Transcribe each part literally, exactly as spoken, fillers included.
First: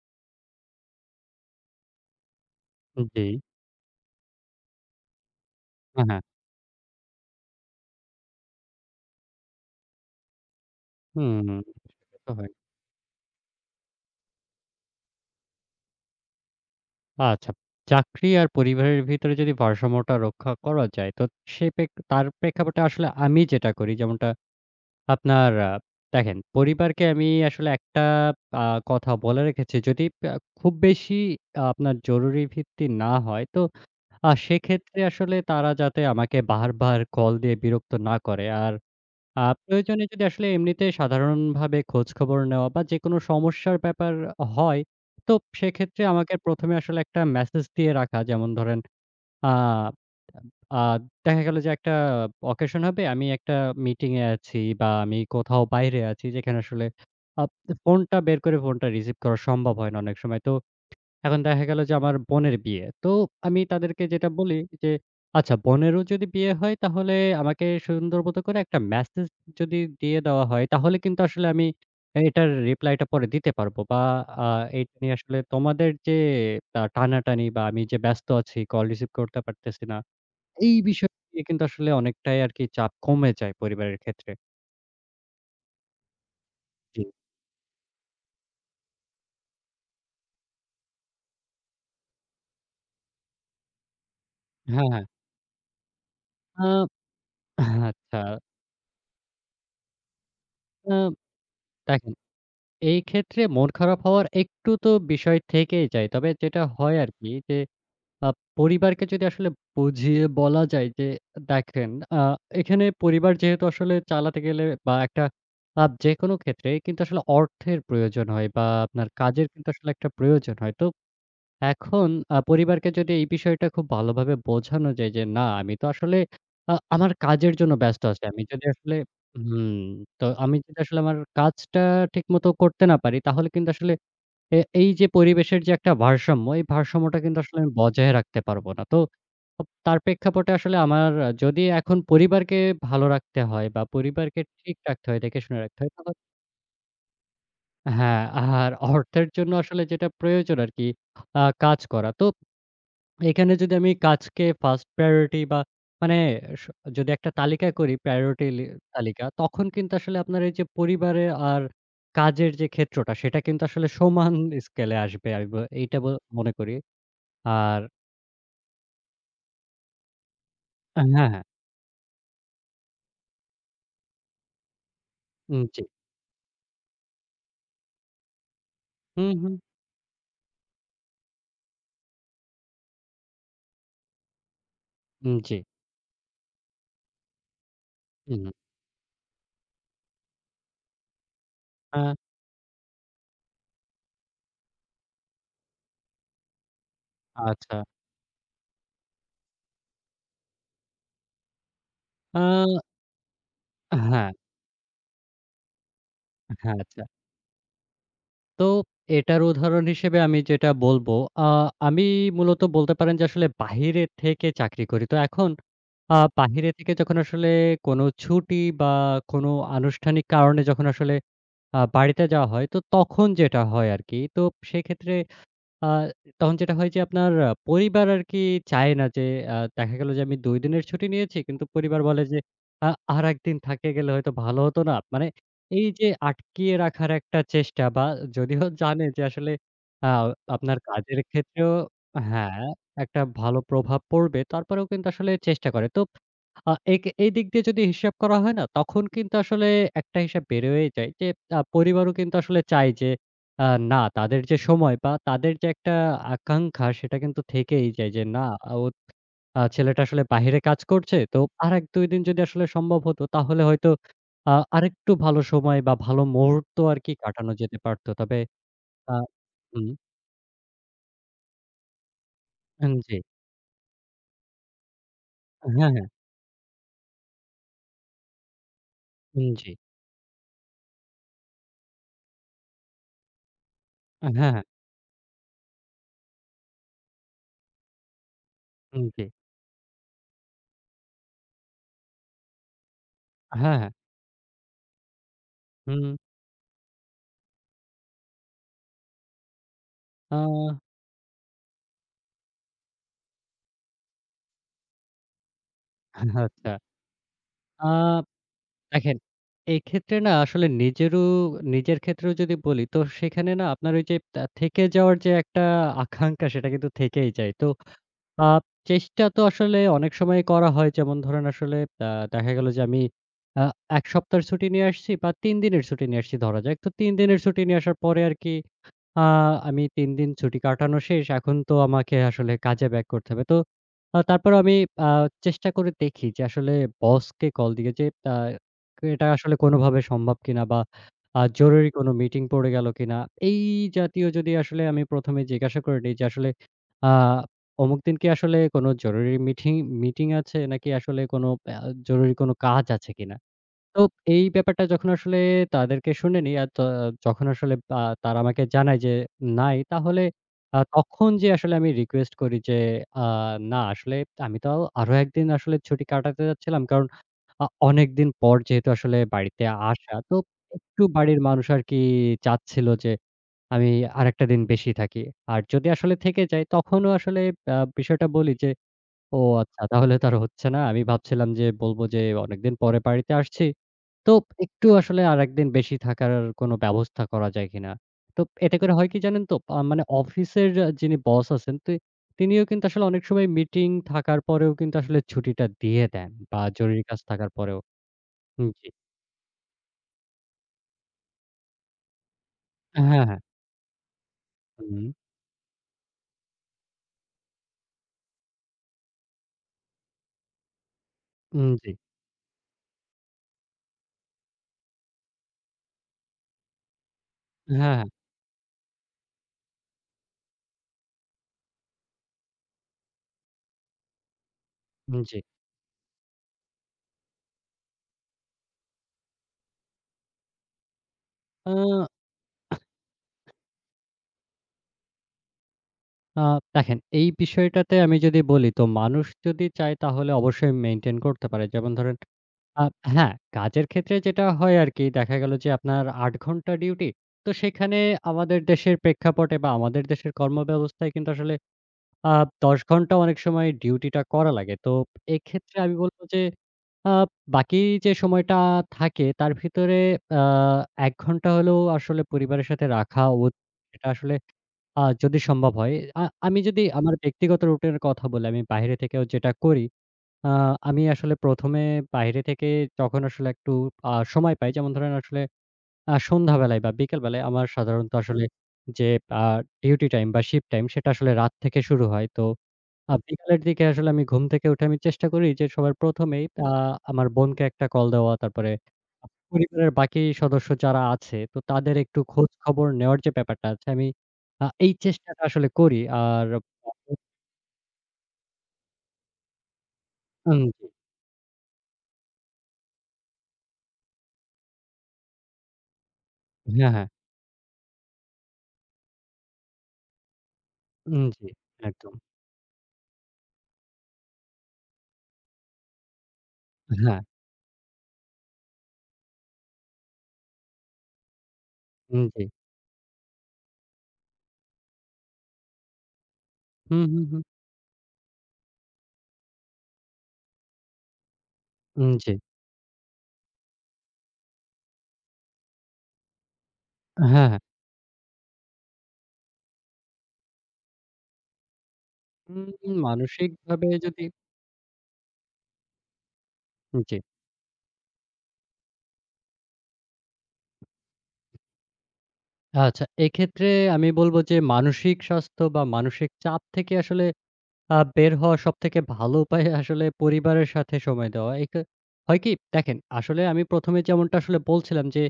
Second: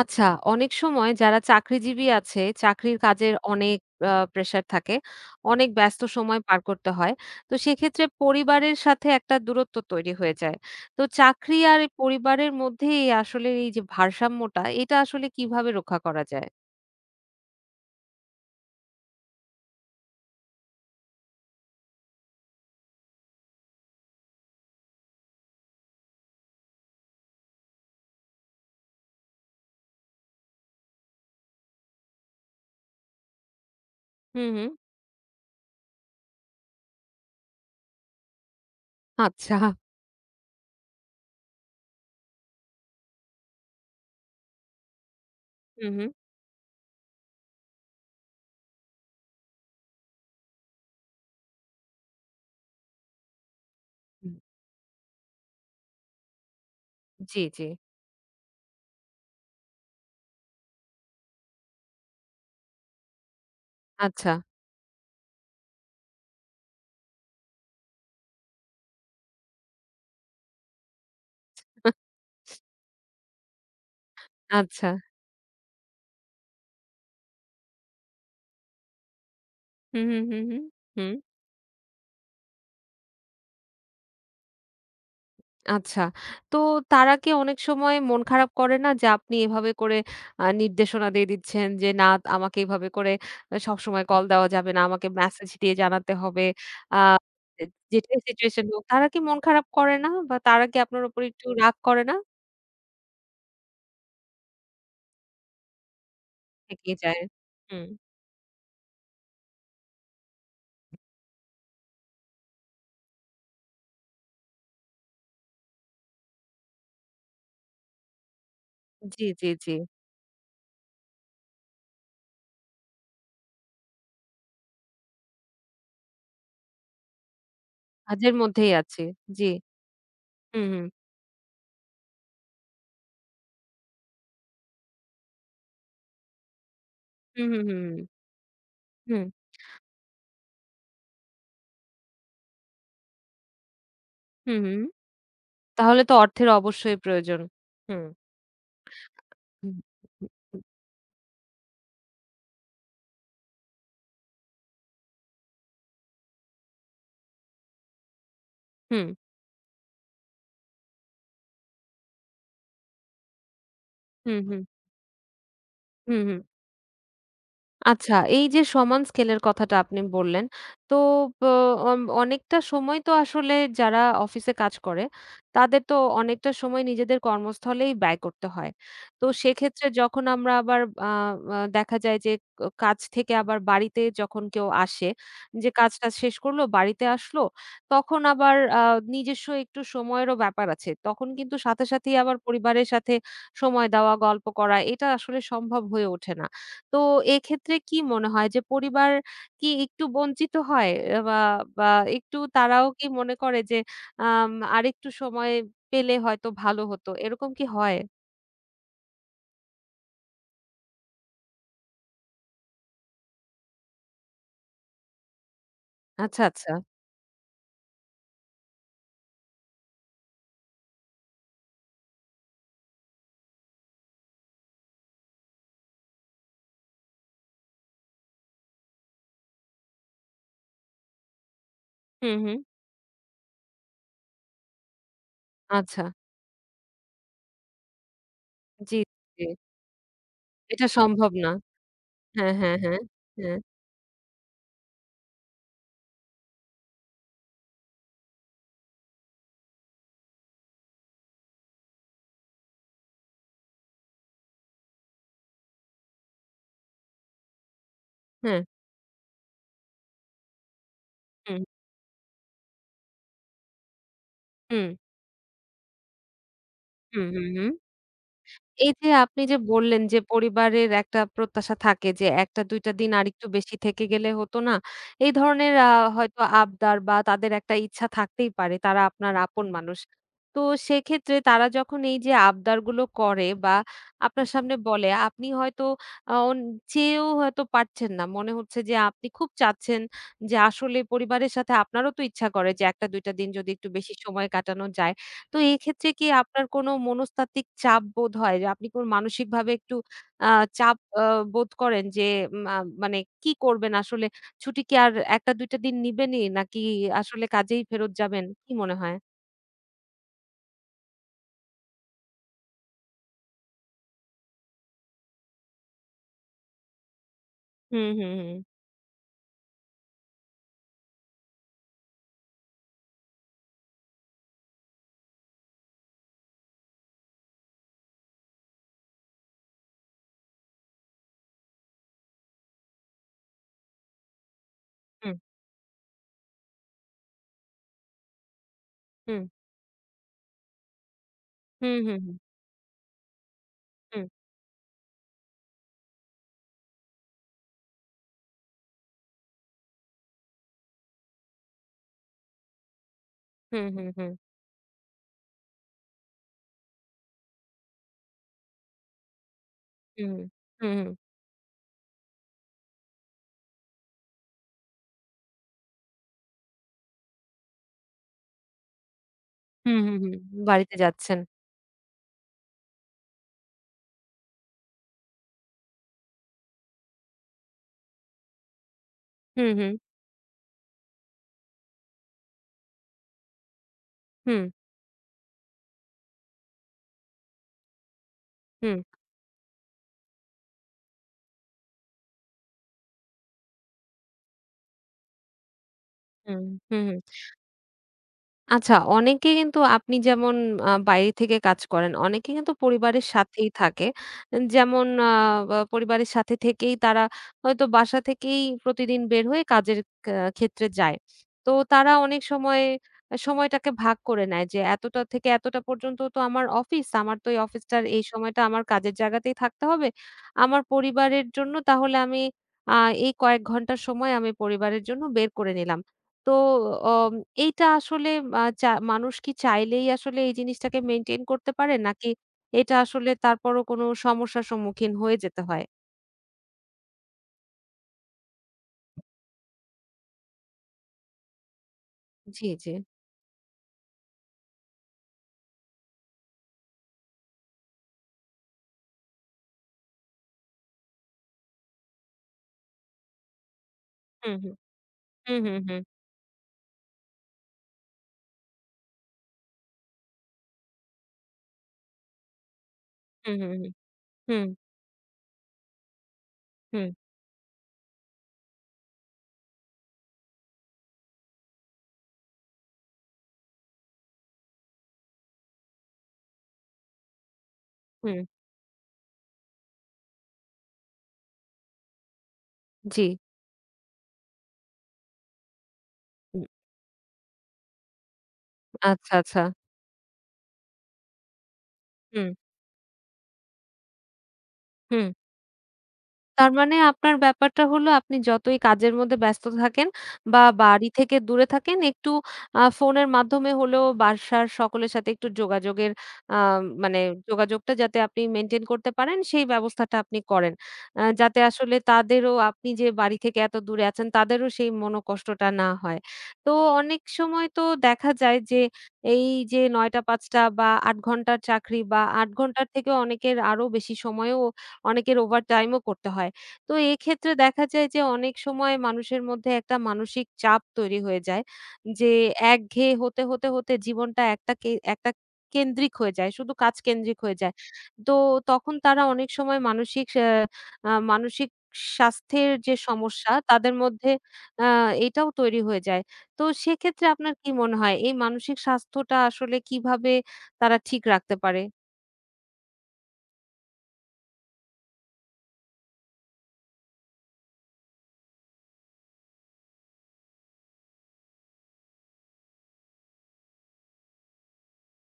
আচ্ছা, অনেক সময় যারা চাকরিজীবী আছে, চাকরির জি। কাজের অনেক আ প্রেশার থাকে। অনেক ব্যস্ত হ্যাঁ, হ্যাঁ। সময় পার করতে হয়। তো সেক্ষেত্রে পরিবারের সাথে একটা দূরত্ব তৈরি হয়ে যায়। তো হুম। চাকরি আর এই সেটা তো হয়। পরিবারের মধ্যে এই আসলে এই যে ভারসাম্যটা, এটা আসলে কিভাবে রক্ষা করা যায়? আচ্ছা। চাকরি আর পরিবারের ভিতরে যদি ভারসাম্যটা রক্ষা করা যায়, তো সে পেক তার প্রেক্ষাপটে আসলে আমি যেটা করি যেমনটা আপনার আ দেখেন পরিবারকে আমি আসলে একটা আ কথা বলে রেখেছি যদি আ খুব বেশি আ আপনার জরুরি ভিত্তি না হয়, তো আ হুম, হুম। সেক্ষেত্রে আসলে তারা যাতে আমাকে বারবার কল দিয়ে বিরক্ত না করে। আর আ আচ্ছা। প্রয়োজনে যদি আসলে এমনিতে সাধারণভাবে খোঁজখবর নেওয়া বা যেকোনো সমস্যার ব্যাপার হয়, তো হুম, সেক্ষেত্রে হুম। আমাকে ১ম এ আসলে একটা মেসেজ দিয়ে রাখা। যেমন ধরেন আ আ দেখা গেল যে একটা অকেশন হবে, আমি একটা মিটিং এ আছি বা আমি কোথাও বাইরে আছি যেখানে আসলে জি, আ জি। ফোনটা বের করে ফোনটা রিসিভ করা সম্ভব হয় না অনেক সময়। তো এখন দেখা গেল যে আমার বোনের বিয়ে। তো আমি তাদেরকে যেটা আচ্ছা। বলি যে, "আচ্ছা বোনেরও যদি বিয়ে হয় তাহলে আমাকে সুন্দর মতো করে একটা মেসেজ যদি দিয়ে দেওয়া হয় তাহলে কিন্তু আসলে আমি এটার রিপ্লাইটা পরে দিতে পারবো। বা আ আচ্ছা। এটা নিয়ে আসলে তোমাদের যে আ টানাটানি বা আমি যে ব্যস্ত আছি, কল রিসিভ করতে পারতেছি না, হুম, হুম, হুম, হুম। এই বিষয় হুম। নিয়ে কিন্তু আসলে অনেকটাই আরকি চাপ কমে যায় পরিবারের ক্ষেত্রে।" আচ্ছা। তো জি। তারা কি অনেক সময় মন খারাপ করে না? যে আপনি এভাবে করে আ নির্দেশনা দিয়ে দিচ্ছেন যে, "না, আমাকে এভাবে করে আ সবসময় কল দেওয়া যাবে না। হ্যাঁ, হ্যাঁ। আমাকে মেসেজ দিয়ে জানাতে হবে।" আ আ যে যেটাই আচ্ছা, সিচুয়েশন হোক, তারা কি মন খারাপ করে না? বা তারা কি আ আপনার উপর একটু রাগ করে দেখেন না? এই ক্ষেত্রে মন খারাপ হওয়ার একটু তো বিষয় থেকেই যায়। তবে যেটা হয় এগিয়ে যায়। আরকি যে, হুম। আ পরিবারকে যদি আসলে বুঝিয়ে বলা যায় যে, দেখেন আ এখানে পরিবার যেহেতু আসলে চালাতে গেলে বা একটা আ যেকোনো ক্ষেত্রেই কিন্তু আসলে অর্থের প্রয়োজন হয় বা আপনার জি, কাজের জি, কিন্তু জি। আসলে একটা প্রয়োজন হয়। তো এখন আ পরিবারকে যদি এই বিষয়টা খুব ভালোভাবে বোঝানো যায় যে, "না, আমি তো আসলে আ আমার কাজের জন্য ব্যস্ত আছি। কাজের আমি যদি মধ্যেই আসলে" আছি। জি। হুম, তো আমি হুম, যদি হুম। আসলে আমার কাজটা ঠিকমতো করতে না পারি, তাহলে কিন্তু আসলে এ এই যে পরিবেশের যে একটা ভারসাম্য, এই ভারসাম্যটা কিন্তু হুম, আসলে হুম, আমি হুম, হুম। বজায় রাখতে পারব না। তো হুম, তার প্রেক্ষাপটে আসলে আমার আহ, যদি এখন পরিবারকে ভালো রাখতে হয় বা পরিবারকে হুম, ঠিক হুম। রাখতে হয়, দেখে শুনে রাখতে হয়, তাহলে তাহলে তো অর্থের অবশ্যই প্রয়োজন। হুম। হ্যাঁ, আর অর্থের জন্য হুম, আসলে যেটা হুম, প্রয়োজন হুম, আরকি আ কাজ করা। তো এখানে যদি আমি কাজকে ফার্স্ট প্রায়োরিটি বা মানে স যদি একটা তালিকা করি প্রায়োরিটি লি হুম, তালিকা, তখন কিন্তু আসলে আপনার এই যে পরিবারে আর কাজের যে ক্ষেত্রটা সেটা কিন্তু আসলে সমান হুম, হুম, স্কেলে আসবে। আমি ব এইটা ব হুম। মনে করি। আর আচ্ছা, এই যে সমান স্কেলের কথাটা আপনি বললেন, তো হ্যাঁ, হ্যাঁ। হ্যাঁ, ব অম অনেকটা সময় তো আসলে যারা অফিসে কাজ করে, উম তাদের জি। তো অনেকটা সময় নিজেদের কর্মস্থলেই ব্যয় করতে হয়। তো হুম, হুম। সেক্ষেত্রে যখন আমরা আবার আ আ দেখা যায় যে ক কাজ থেকে আবার বাড়িতে যখন কেউ আসে, উম জি। যে কাজ-টাজ শেষ করলো, বাড়িতে আসলো, তখন হুম, হুম। আবার আ নিজস্ব একটু সময়েরও ব্যাপার আছে। তখন কিন্তু সাথে আ সাথেই আবার পরিবারের সাথে সময় দেওয়া, গল্প করা এটা আসলে সম্ভব হয়ে ওঠে না। তো এক্ষেত্রে আচ্ছা। কি মনে হয় যে পরিবার কি একটু বঞ্চিত হয়? আ বা বা আ একটু তারাও কি মনে করে যে হ্যাঁ, আম আরেকটু সময় পেলে হয়তো হ্যাঁ, ভালো আচ্ছা। হতো, এরকম কি হয়? তো এটার উদাহরণ হিসেবে আমি যেটা বলব, আ আমি মূলত বলতে পারেন যে আসলে বাহিরে থেকে চাকরি করি। তো এখন আ আচ্ছা, বাহিরে আচ্ছা। থেকে যখন আসলে কোনো ছুটি বা কোনো আনুষ্ঠানিক কারণে যখন আসলে আ বাড়িতে যাওয়া হয়, তো তখন যেটা হয় আরকি। তো সেক্ষেত্রে আ তখন যেটা হয় যে আপনার আ পরিবার আরকি চায় না যে আ দেখা গেল যে আমি দুই দিনের ছুটি নিয়েছি। কিন্তু পরিবার বলে যে হুম, হুম। আ আরেকদিন থাকে গেলে হয়তো ভালো হতো না? মানে এই আচ্ছা। যে আটকিয়ে রাখার একটা চেষ্টা বা যদিও জি, জানে যে জি। আসলে আ আপনার এটা কাজের সম্ভব না। ক্ষেত্রেও হ্যাঁ, হ্যাঁ, হ্যাঁ, হ্যাঁ। একটা হ্যাঁ, ভালো প্রভাব পড়বে। তারপরেও কিন্তু আসলে চেষ্টা করে। তো আ একে এই দিক দিয়ে যদি হিসাব করা হয় না, তখন কিন্তু আসলে একটা হিসাব বের হয়ে যায় যে, আ পরিবারও কিন্তু আসলে চায় যে, আ না তাদের যে সময় বা তাদের যে একটা আকাঙ্খা সেটা কিন্তু থেকেই যায় যে, না হ্যাঁ। আ ও আ ছেলেটা আসলে বাহিরে কাজ করছে। তো হুম, আরেক দুই দিন যদি আসলে সম্ভব হতো তাহলে হয়তো আ হুম, আরেকটু ভালো সময় বা ভালো মুহূর্ত আরকি হুম, হুম, কাটানো হুম। যেতে পারত। তবে এই যে আ আপনি যে হুম, বললেন যে পরিবারের একটা প্রত্যাশা থাকে যে এক টা দুই হুম, টা দিন জি। আরেকটু বেশি থেকে গেলে হতো না? এই ধরনের হ্যাঁ, আ হ্যাঁ। হয়তো আবদার বা তাদের একটা ইচ্ছা থাকতেই পারে। তারা আপনার হুম, আপন জি। মানুষ। তো সেক্ষেত্রে তারা যখন এই যে আবদারগুলো করে বা হ্যাঁ, আপনার হ্যাঁ। সামনে বলে আপনি হয়তো আ অন চেয়েও হয়তো পারছেন না। মনে হচ্ছে যে হুম, জি। আপনি খুব চাচ্ছেন যে আসলে পরিবারের সাথে আপনারও তো ইচ্ছা করে যে এক টা দুই টা দিন যদি হ্যাঁ, একটু হ্যাঁ। বেশি সময় কাটানো যায়। তো এক্ষেত্রে হুম, কি আপনার কোনো মনস্তাত্ত্বিক চাপ বোধ হয়? যে আপনি কোন মানসিকভাবে একটু আ আ চাপ আ বোধ করেন যে মা মানে কি করবেন আসলে? ছুটি কি আর এক টা দুই টা দিন নিবেনই আচ্ছা। নাকি আসলে কাজেই আ ফেরত যাবেন? কি মনে হয়? দেখেন, এক্ষেত্রে না আসলে নিজেরও নিজের ক্ষেত্রেও যদি বলি, তো সেখানে না আপনার ওই যে তা থেকে যাওয়ার যে একটা আকাঙ্ক্ষা সেটা কিন্তু থেকেই যায়। তো হুম, হুম, আ হুম, চেষ্টা তো আসলে অনেক সময় করা হয়। যেমন ধরেন আসলে আ দেখা গেল যে আমি আ এক সপ্তাহের ছুটি নিয়ে আসছি বা তিন দিনের ছুটি নিয়ে আসছি ধরা যাক। তো তিন দিনের ছুটি নিয়ে আসার পরে আরকি আ আমি তিন দিন ছুটি কাটানো শেষ। এখন তো আমাকে আসলে কাজে ব্যাক করতে হবে। তো আ তারপরেও আমি আ হুম, চেষ্টা করে দেখি যে আসলে বসকে কল দিয়ে যে আ এটা হুম, আসলে কোনোভাবে সম্ভব কিনা বা আ জরুরি হুম, কোনো হুম, মিটিং পড়ে গেল কিনা? এই হুম, জাতীয় যদি আসলে আমি প্রথম এ জিজ্ঞাসা করে নিই যে আসলে আ অমুক দিন কি আসলে কোনো জরুরি মিঠিং মিটিং আছে নাকি আসলে কোনো আ জরুরি কোনো কাজ আছে কিনা? হুম, হুম, তো হুম, হুম, এই ব্যাপারটা যখন আসলে তাদেরকে শুনে নিই আর ত যখন আসলে আ তারা আমাকে জানায় যে নাই, তাহলে হুম, হুম, আ হুম, হুম, তখন যে আসলে আমি রিকোয়েস্ট করি যে আ না আসলে আমি তো আরো একদিন আসলে ছুটি কাটাতে যাচ্ছিলাম। কারণ আ অনেকদিন পর যেহেতু আসলে বাড়িতে হুম, আসা, হুম, তো হুম। বাড়িতে একটু যাচ্ছেন। বাড়ির মানুষ আরকি চাচ্ছিল যে আমি আরেকটা দিন বেশি থাকি। আর যদি আসলে থেকে যাই তখনও আসলে আ বিষয়টা বলি যে ও হুম, আচ্ছা, হুম, তাহলে তো আর হচ্ছে না। আমি ভাবছিলাম যে বলব যে অনেকদিন পরে বাড়িতে আসছি। তো হুম, একটু আসলে আরেকদিন বেশি থাকার কোনো ব্যবস্থা করা যায় কিনা? তো এতে করে হুম, হয় কি জানেন তো আ মানে অফিসের আহ, যিনি বস আছেন তি তিনিও কিন্তু আসলে অনেক সময় মিটিং থাকার পরেও কিন্তু আসলে ছুটিটা দিয়ে দেন বা হুম, জরুরি হুম, হুম। কাজ থাকার পরেও। হুম, জি। আচ্ছা, অনেকে কিন্তু আপনি যেমন আ বাইরে থেকে কাজ করেন, অনেকে কিন্তু হ্যাঁ, পরিবারের হ্যাঁ। সাথেই থাকে। হুম, যেমন আ বা পরিবারের সাথে থেকেই তারা হয়তো বাসা থেকেই প্রতিদিন বের হয়ে কাজের কা ক্ষেত্রে যায়। হুম, তো জি। তারা অনেক সময় সময়টাকে ভাগ করে নেয় যে এতটা থেকে এতটা পর্যন্ত তো আমার অফিস, আমার তো এই হ্যাঁ, অফিসটার হ্যাঁ। এই সময়টা আমার কাজের জায়গাতেই থাকতে হবে। আমার পরিবারের জন্য তাহলে আমি আ এই কয়েক ঘন্টা সময় আমি পরিবারের হুম, জন্য জি। বের করে নিলাম। তো অম এইটা আসলে আ চা মানুষ কি চাইলেই আসলে এই জিনিসটাকে মেইনটেইন করতে আ পারে? নাকি এটা আসলে তারপরও কোনো সমস্যার সম্মুখীন হয়ে যেতে হয়? আ দেখেন এই বিষয়টাতে আমি যদি বলি তো মানুষ যদি চায় তাহলে অবশ্যই মেইনটেইন করতে পারে। যেমন ধরেন জি, আ জি। হ্যাঁ, কাজের ক্ষেত্রে যেটা হয় আরকি দেখা গেল যে আপনার আট ঘন্টা ডিউটি। তো সেখানে আমাদের দেশের প্রেক্ষাপটে বা আমাদের দেশের কর্মব্যবস্থায় কিন্তু আসলে আ দশ ঘন্টা অনেক সময় ডিউটিটা করা হুম, লাগে। হুম। তো হুম, এক্ষেত্রে হুম, আমি হুম। বলব যে আ বাকি যে সময়টা থাকে তার ভিতরে আ এক ঘন্টা হলেও আসলে পরিবারের সাথে রাখা উচ হুম, হুম, হুম। এটা আসলে হুম, আ যদি সম্ভব হয়। আ আমি যদি হুম, আমার ব্যক্তিগত রুটিনের কথা বলি, আমি বাইরে থেকেও যেটা করি আ আমি আসলে ১ম এ বাইরে থেকে যখন আসলে একটু আ সময় পাই, যেমন ধরেন আসলে আ সন্ধ্যাবেলায় বা বিকেলবেলায় আমার সাধারণত হুম। হুম। আসলে যে আ ডিউটি টাইম বা শিফট টাইম সেটা আসলে রাত থেকে শুরু হয়। তো আ জি। বিকালের দিকে আসলে আমি ঘুম থেকে উঠে আমি চেষ্টা করি যে সবার প্রথম এই হুম। আ আমার বোনকে একটা কল দেওয়া, তারপরে আ আচ্ছা, আচ্ছা। পরিবারের বাকি সদস্য যারা আছে তো তাদের একটু হুম, খোঁজ খবর নেওয়ার যে ব্যাপারটা আছে আমি আ এই হুম। চেষ্টাটা আসলে করি। আর তার মানে আপনার ব্যাপারটা হলো আপনি যতই কাজের মধ্যে ব্যস্ত থাকেন উম বা জি। বাড়ি থেকে দূরে থাকেন একটু আ ফোনের মাধ্যমে হলেও বাসার সকলের সাথে একটু যোগাযোগের আ হ্যাঁ, হ্যাঁ। মানে যোগাযোগটা যাতে আপনি মেইনটেইন করতে পারেন সেই ব্যবস্থাটা আপনি করেন। উম আ জি, যাতে আসলে একদম। তাদেরও আপনি যে বাড়ি থেকে এত দূরে আছেন তাদেরও সেই মনোকষ্টটা না হয়। তো হ্যাঁ। অনেক সময় তো দেখা যায় যে এই যে নয়টা থেকে পাঁচটা টা বা আট ঘন্টার চাকরি বা উম জি। আট ঘন্টার থেকেও অনেকের আরো বেশি সময়ও অনেকের ওভারটাইমও করতে হয়। তো হুম, হুম, হুম। এক্ষেত্রে দেখা যায় যে অনেক সময় মানুষের মধ্যে একটা মানসিক চাপ তৈরি হয়ে যায়। উম যে জি। একঘেয়ে হতে, হতে, হতে জীবনটা একটা কে একটা কেন্দ্রিক হয়ে যায়। শুধু কাজ কেন্দ্রিক হ্যাঁ, হয়ে হ্যাঁ। যায়। তো তখন তারা অনেক সময় মানসিক সা আ মানসিক স্বাস্থ্যের উম যে সমস্যা মানসিকভাবে তাদের যদি মধ্যে আ এটাও তৈরি হয়ে যায়। তো জি। সেক্ষেত্রে আপনার কি মনে হয় এই মানসিক স্বাস্থ্যটা আসলে কিভাবে তারা ঠিক রাখতে পারে? আচ্ছা, এক্ষেত্রে আমি বলব যে মানসিক স্বাস্থ্য বা মানসিক চাপ থেকে আসলে আ বের হওয়া সবথেকে ভালো উপায় আসলে পরিবারের সাথে সময় দেওয়া। এটা হয় কি? দেখেন, আসলে আমি ১ম এ যেমনটা আসলে বলছিলাম যে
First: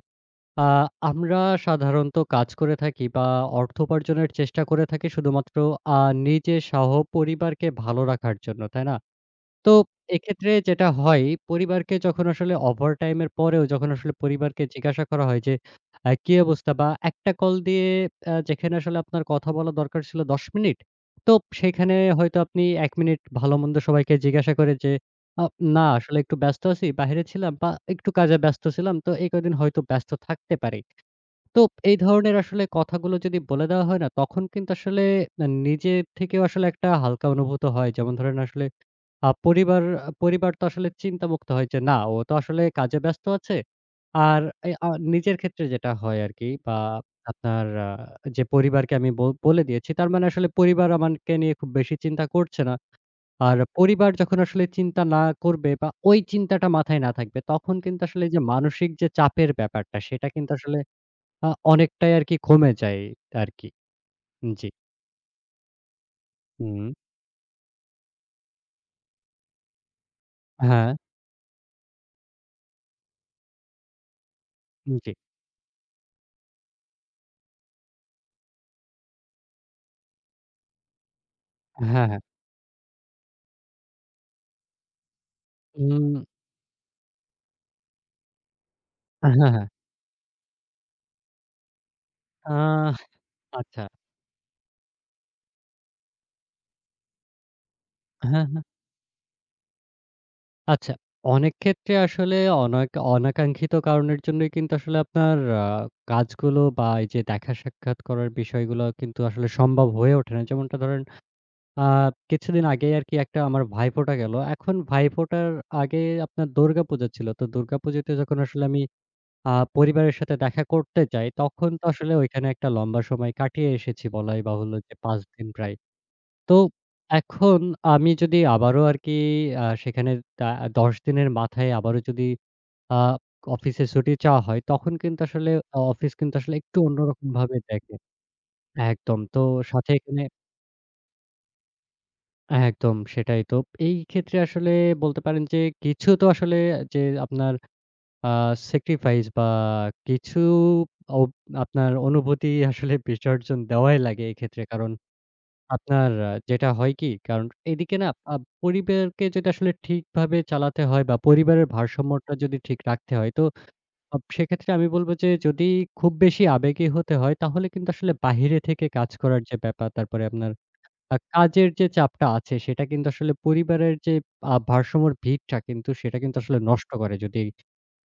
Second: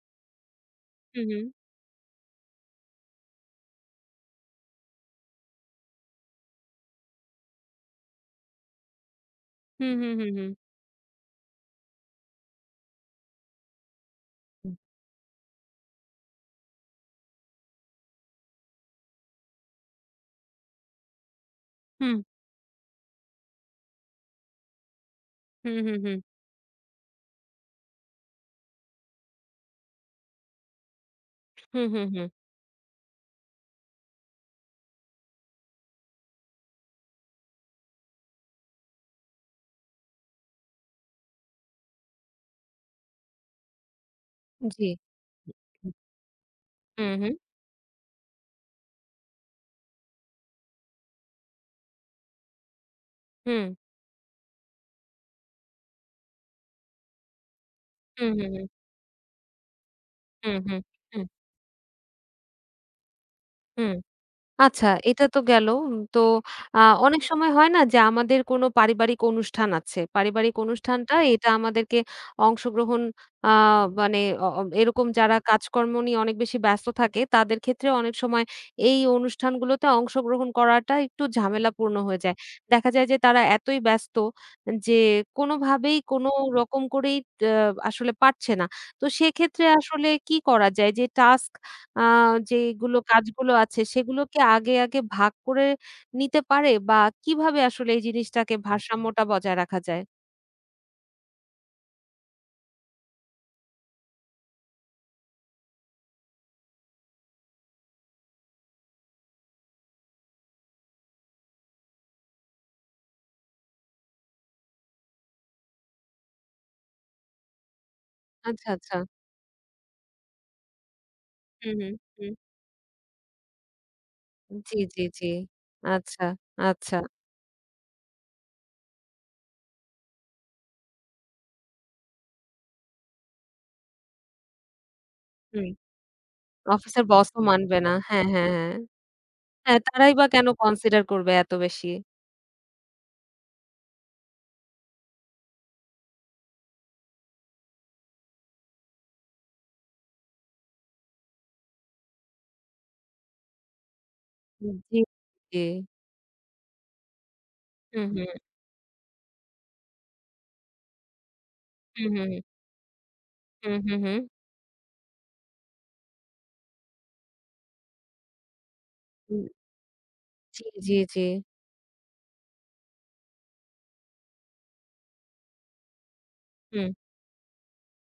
আ হু, হু। আমরা সাধারণত কাজ করে থাকি বা অর্থ উপার্জনের চেষ্টা করে থাকি শুধুমাত্র আ নিজে সহ পরিবারকে ভালো রাখার জন্য, তাই না? তো হু, হু, হু, হু। এক্ষেত্রে যেটা হয়, পরিবারকে যখন আসলে ওভারটাইম এর পরেও যখন আসলে পরিবারকে হুম। জিজ্ঞাসা করা হয় যে, আ "কি অবস্থা?" বা একটা কল দিয়ে আ যেখানে আসলে আপনার কথা বলা দরকার ছিল দশ মিনিট, তো সেখানে হুম, হয়তো আপনি এক মিনিট ভালো-মন্দ সবাইকে জিজ্ঞাসা করে যে, আ হু, "না, হু, হু। আসলে একটু ব্যস্ত আছি, বাহিরে ছিলাম বা একটু কাজে ব্যস্ত ছিলাম। তো এই কয়দিন হয়তো ব্যস্ত থাকতে পারি।" তো হু, এই হু, হু। ধরনের আসলে কথাগুলো যদি বলে দেওয়া হয় না, তখন কিন্তু আসলে আ নিজে থেকেও আসলে একটা হালকা অনুভূত হয়। যেমন ধরেন আসলে আ পরিবার পরিবার তো আসলে চিন্তামুক্ত হয় যে, না ও তো আসলে কাজে ব্যস্ত আছে। আর এ আ জি। নিজের ক্ষেত্রে যেটা হুম, হয় আরকি বা হুম, আপনার আ যে পরিবারকে আমি ব বলে দিয়েছি, তার মানে আসলে পরিবার আমাকে নিয়ে খুব বেশি চিন্তা করছে না। আর হুম, পরিবার যখন আসলে চিন্তা না করবে বা ওই চিন্তাটা মাথায় না থাকবে, তখন কিন্তু আসলে হুম, যে হুম, হুম, মানসিক যে চাপের ব্যাপারটা, সেটা কিন্তু হুম, হুম, আসলে হুম, হুম, হুম, আ অনেকটাই আরকি কমে যায় আরকি। হুম। জি। আচ্ছা, এটা তো গেল। উম তো আ হুম। অনেক সময় হয় না যে আমাদের কোনো পারিবারিক অনুষ্ঠান আছে। পারিবারিক হ্যাঁ, অনুষ্ঠানটা এটা আমাদেরকে অংশগ্রহণ আ মানে অ অ এরকম জি। যারা কাজকর্ম নিয়ে অনেক বেশি ব্যস্ত থাকে তাদের ক্ষেত্রে অনেক সময় এই অনুষ্ঠানগুলোতে অংশগ্রহণ করাটা একটু ঝামেলাপূর্ণ হ্যাঁ, হয়ে হ্যাঁ। যায়। দেখা যায় যে তারা এতই ব্যস্ত যে কোনোভাবেই উম কোনো রকম করেই ট আসলে পারছে না। তো হ্যাঁ, সেক্ষেত্রে হ্যাঁ। আসলে কি করা যায় যে টাস্ক আ আহ যেগুলো কাজগুলো আছে আচ্ছা। সেগুলোকে আগে, আগে ভাগ করে নিতে পারে বা কিভাবে আসলে এই হ্যাঁ, জিনিসটাকে হ্যাঁ। ভারসাম্যটা বজায় রাখা যায়? আচ্ছা। অনেক ক্ষেত্রে আসলে অনাক অনাকাঙ্ক্ষিত কারণের জন্যই কিন্তু আসলে আপনার আ কাজগুলো বা এই যে দেখা সাক্ষাৎ করার বিষয়গুলো কিন্তু আসলে সম্ভব হয়ে ওঠে না। যেমনটা ধরেন আ কিছুদিন আগেই আরকি একটা আমার ভাইফোঁটা গেল। এখন ভাইফোঁটার আগে আপনার দুর্গাপূজা ছিল। তো দুর্গাপূজাতে যখন আসলে আচ্ছা, আমি আচ্ছা। আ পরিবারের সাথে দেখা করতে যাই, তখন হুম, তো হুম, আসলে হুম। ওইখানে একটা লম্বা সময় কাটিয়ে এসেছি বলাই বাহুল্য জি, যে জি, পাঁচ জি। দিন প্রায়। আচ্ছা, তো আচ্ছা। এখন আমি যদি আবারও আরকি আ সেখানে দা দশ দিনের মাথায় আবারও যদি আ অফিসে ছুটি চাওয়া হয়, তখন কিন্তু আসলে হুম। অ অফিস কিন্তু আসলে একটু অফিসের বসও অন্যরকমভাবে মানবে না। দেখে হ্যাঁ, হ্যাঁ, হ্যাঁ। একদম। তো হ্যাঁ, সাথে তারাই এখানে বা কেন কনসিডার করবে এত বেশি? একদম সেটাই তো। এই ক্ষেত্রে আসলে বলতে পারেন যে কিছু তো আসলে যে আপনার আ স্যাক্রিফাইস বা কিছু অব আপনার অনুভূতি আসলে বিসর্জন দেওয়াই লাগে এক্ষেত্রে। কারণ জি, জি। আপনার আহ, যেটা হয় কি, কারণ এদিকে হুম, না হুম, আ পরিবারকে যদি আসলে ঠিকভাবে চালাতে হয় বা পরিবারের হুম, হুম, ভারসাম্যটা যদি ঠিক রাখতে হয়, তো হুম, হুম, আ হুম, সেক্ষেত্রে আমি বলব যে যদি খুব বেশি আবেগী হতে হয়, তাহলে কিন্তু আসলে বাহিরে থেকে কাজ করার হুম। যে ব্যাপার, তারপরে আপনার জি, জি, আ জি। কাজের যে চাপটা আছে, সেটা কিন্তু আসলে পরিবারের যে আ ভারসাম্যর ভিতটা কিন্তু সেটা কিন্তু আসলে নষ্ট হুম, করে যদি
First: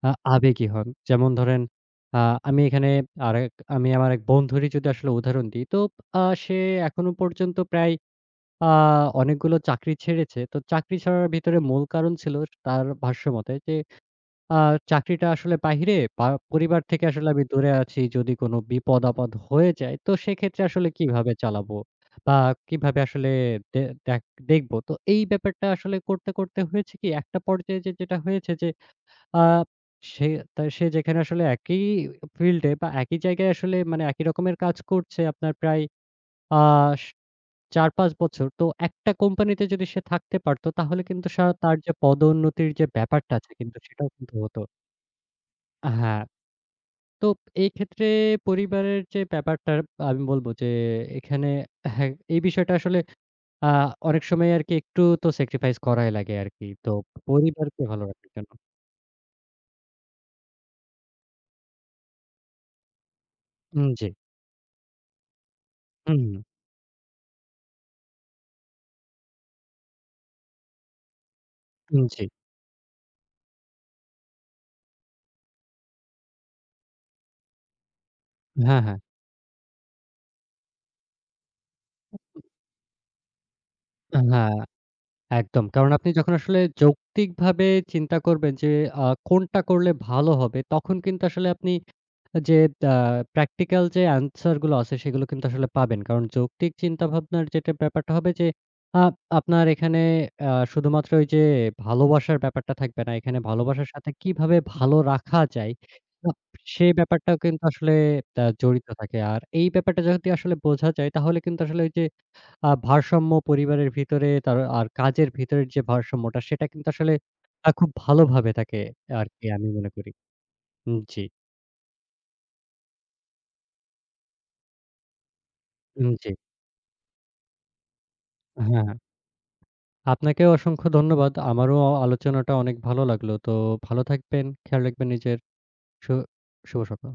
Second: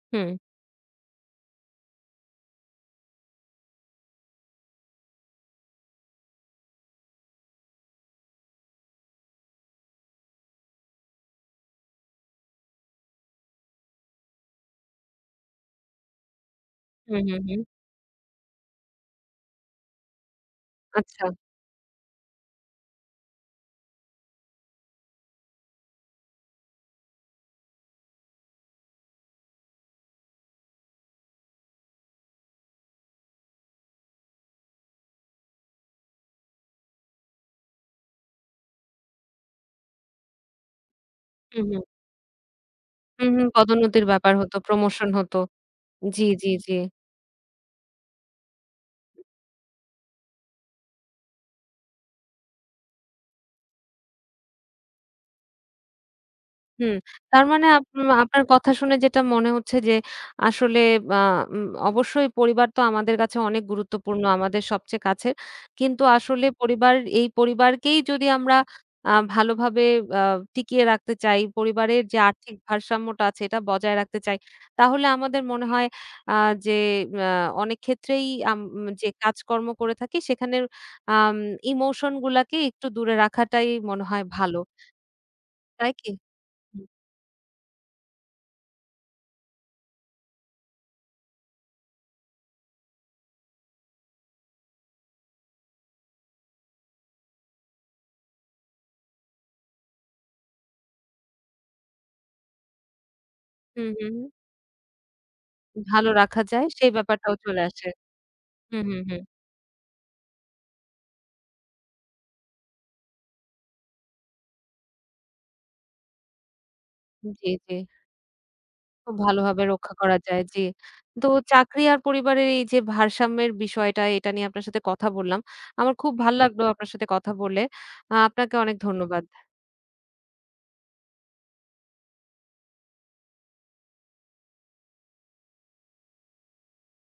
আ হুম, আবেগী হন। যেমন ধরেন আ আমি এখানে আরেক আমি আমার এক বন্ধুরই যদি আসলে উদাহরণ দিই, তো আ সে এখনো পর্যন্ত প্রায় আ অনেকগুলো চাকরি ছেড়েছে। তো চাকরি ছাড়ার ভিতরে মূল কারণ ছিল তার ভাষ্যমতে যে আ চাকরিটা আসলে বাহিরে বা পরিবার থেকে হুম, আসলে হুম, আমি হুম। দূরে আছি। যদি কোনো বিপদ-আপদ হয়ে যায় তো সেক্ষেত্রে আসলে আচ্ছা। কিভাবে চালাবো বা কিভাবে আসলে দে দেখ দেখবো। তো এই ব্যাপারটা আসলে করতে, করতে হয়েছে কি একটা পর্যায়ে যে যেটা হয়েছে যে আ সে তা সে যেখানে আসলে একই ফিল্ডে বা একই জায়গায় আসলে মানে একই রকমের কাজ করছে আপনার প্রায় আ স চার পাঁচ বছর। তো একটা কোম্পানিতে যদি সে থাকতে পারতো তাহলে কিন্তু সা হুম, তার হুম, যে পদোন্নতির যে হুম, ব্যাপারটা হুম। আছে কিন্তু পদোন্নতির সেটাও কিন্তু ব্যাপার হতো, হতো। প্রমোশন হতো। হ্যাঁ, জি, জি, জি। তো এই ক্ষেত্রে পরিবারের যে ব্যাপারটা আমি বলব যে এখানে হ্যাঁ, এই বিষয়টা আসলে আ অনেক সময় আরকি একটু তো স্যাক্রিফাইস করাই লাগে আরকি। তো হুম। তার মানে পরিবারকে আপ ভালো উম, রাখার আপনার জন্য। কথা শুনে যেটা মনে হচ্ছে যে আসলে আ উম অবশ্যই পরিবার তো আমাদের কাছে অনেক উম জি। গুরুত্বপূর্ণ, আমাদের সবচেয়ে কাছের। কিন্তু হুম, আসলে পরিবার এই পরিবারকেই যদি আমরা আ ভালোভাবে আ টিকিয়ে রাখতে চাই, হুম। পরিবারের যে জি। আর্থিক ভারসাম্যটা আছে এটা বজায় রাখতে চাই, তাহলে আমাদের মনে হয় আ যে আ অনেক ক্ষেত্রেই আম হ্যাঁ, উম, হ্যাঁ। যে কাজকর্ম করে থাকি সেখানের আম ইমোশন গুলাকে একটু দূরে রাখাটাই মনে হয় হ্যাঁ, ভালো। একদম। কারণ তাই আপনি কি? যখন আসলে হুম, যৌক্তিকভাবে চিন্তা করবেন যে আ কোনটা করলে ভালো হবে, তখন কিন্তু আসলে আপনি যে আ প্র্যাকটিক্যাল যে অ্যান্সার গুলো আছে সেগুলো কিন্তু আসলে পাবেন। কারণ যৌক্তিক চিন্তাভাবনার যেটা ব্যাপারটা হবে যে আ আপনার এখানে আ শুধুমাত্র ওই যে ভালোবাসার ব্যাপারটা থাকবে না। এখানে ভালোবাসার হুম, সাথে হুম, হুম। কিভাবে ভালো রাখা যায় ভালো আ রাখা যায় সেই সেই ব্যাপারটাও ব্যাপারটাও চলে কিন্তু আসে। আসলে আ হুম, জড়িত হুম, থাকে। হুম। আর এই ব্যাপারটা যদি আসলে বোঝা যায় তাহলে কিন্তু আসলে ওই যে আ ভারসাম্য পরিবারের ভিতরে তার আর কাজের ভিতরের যে ভারসাম্যটা সেটা কিন্তু আসলে জি, আ জি। খুব ভালোভাবে থাকে খুব আরকি ভালোভাবে আমি মনে রক্ষা করি। করা যায়। জি। উম জি, তো চাকরি আর পরিবারের এই যে ভারসাম্যের বিষয়টা এটা নিয়ে আপনার সাথে কথা বললাম। আমার উম খুব জি। ভাল লাগলো আপনার সাথে কথা বলে। আ আপনাকে অনেক হ্যাঁ, হ্যাঁ। ধন্যবাদ। আপনাকেও অসংখ্য ধন্যবাদ। আমারও আলোচনাটা অনেক ভালো লাগলো। তো ভালো থাকবেন, খেয়াল রাখবেন নিজের। শু শুভ সকাল।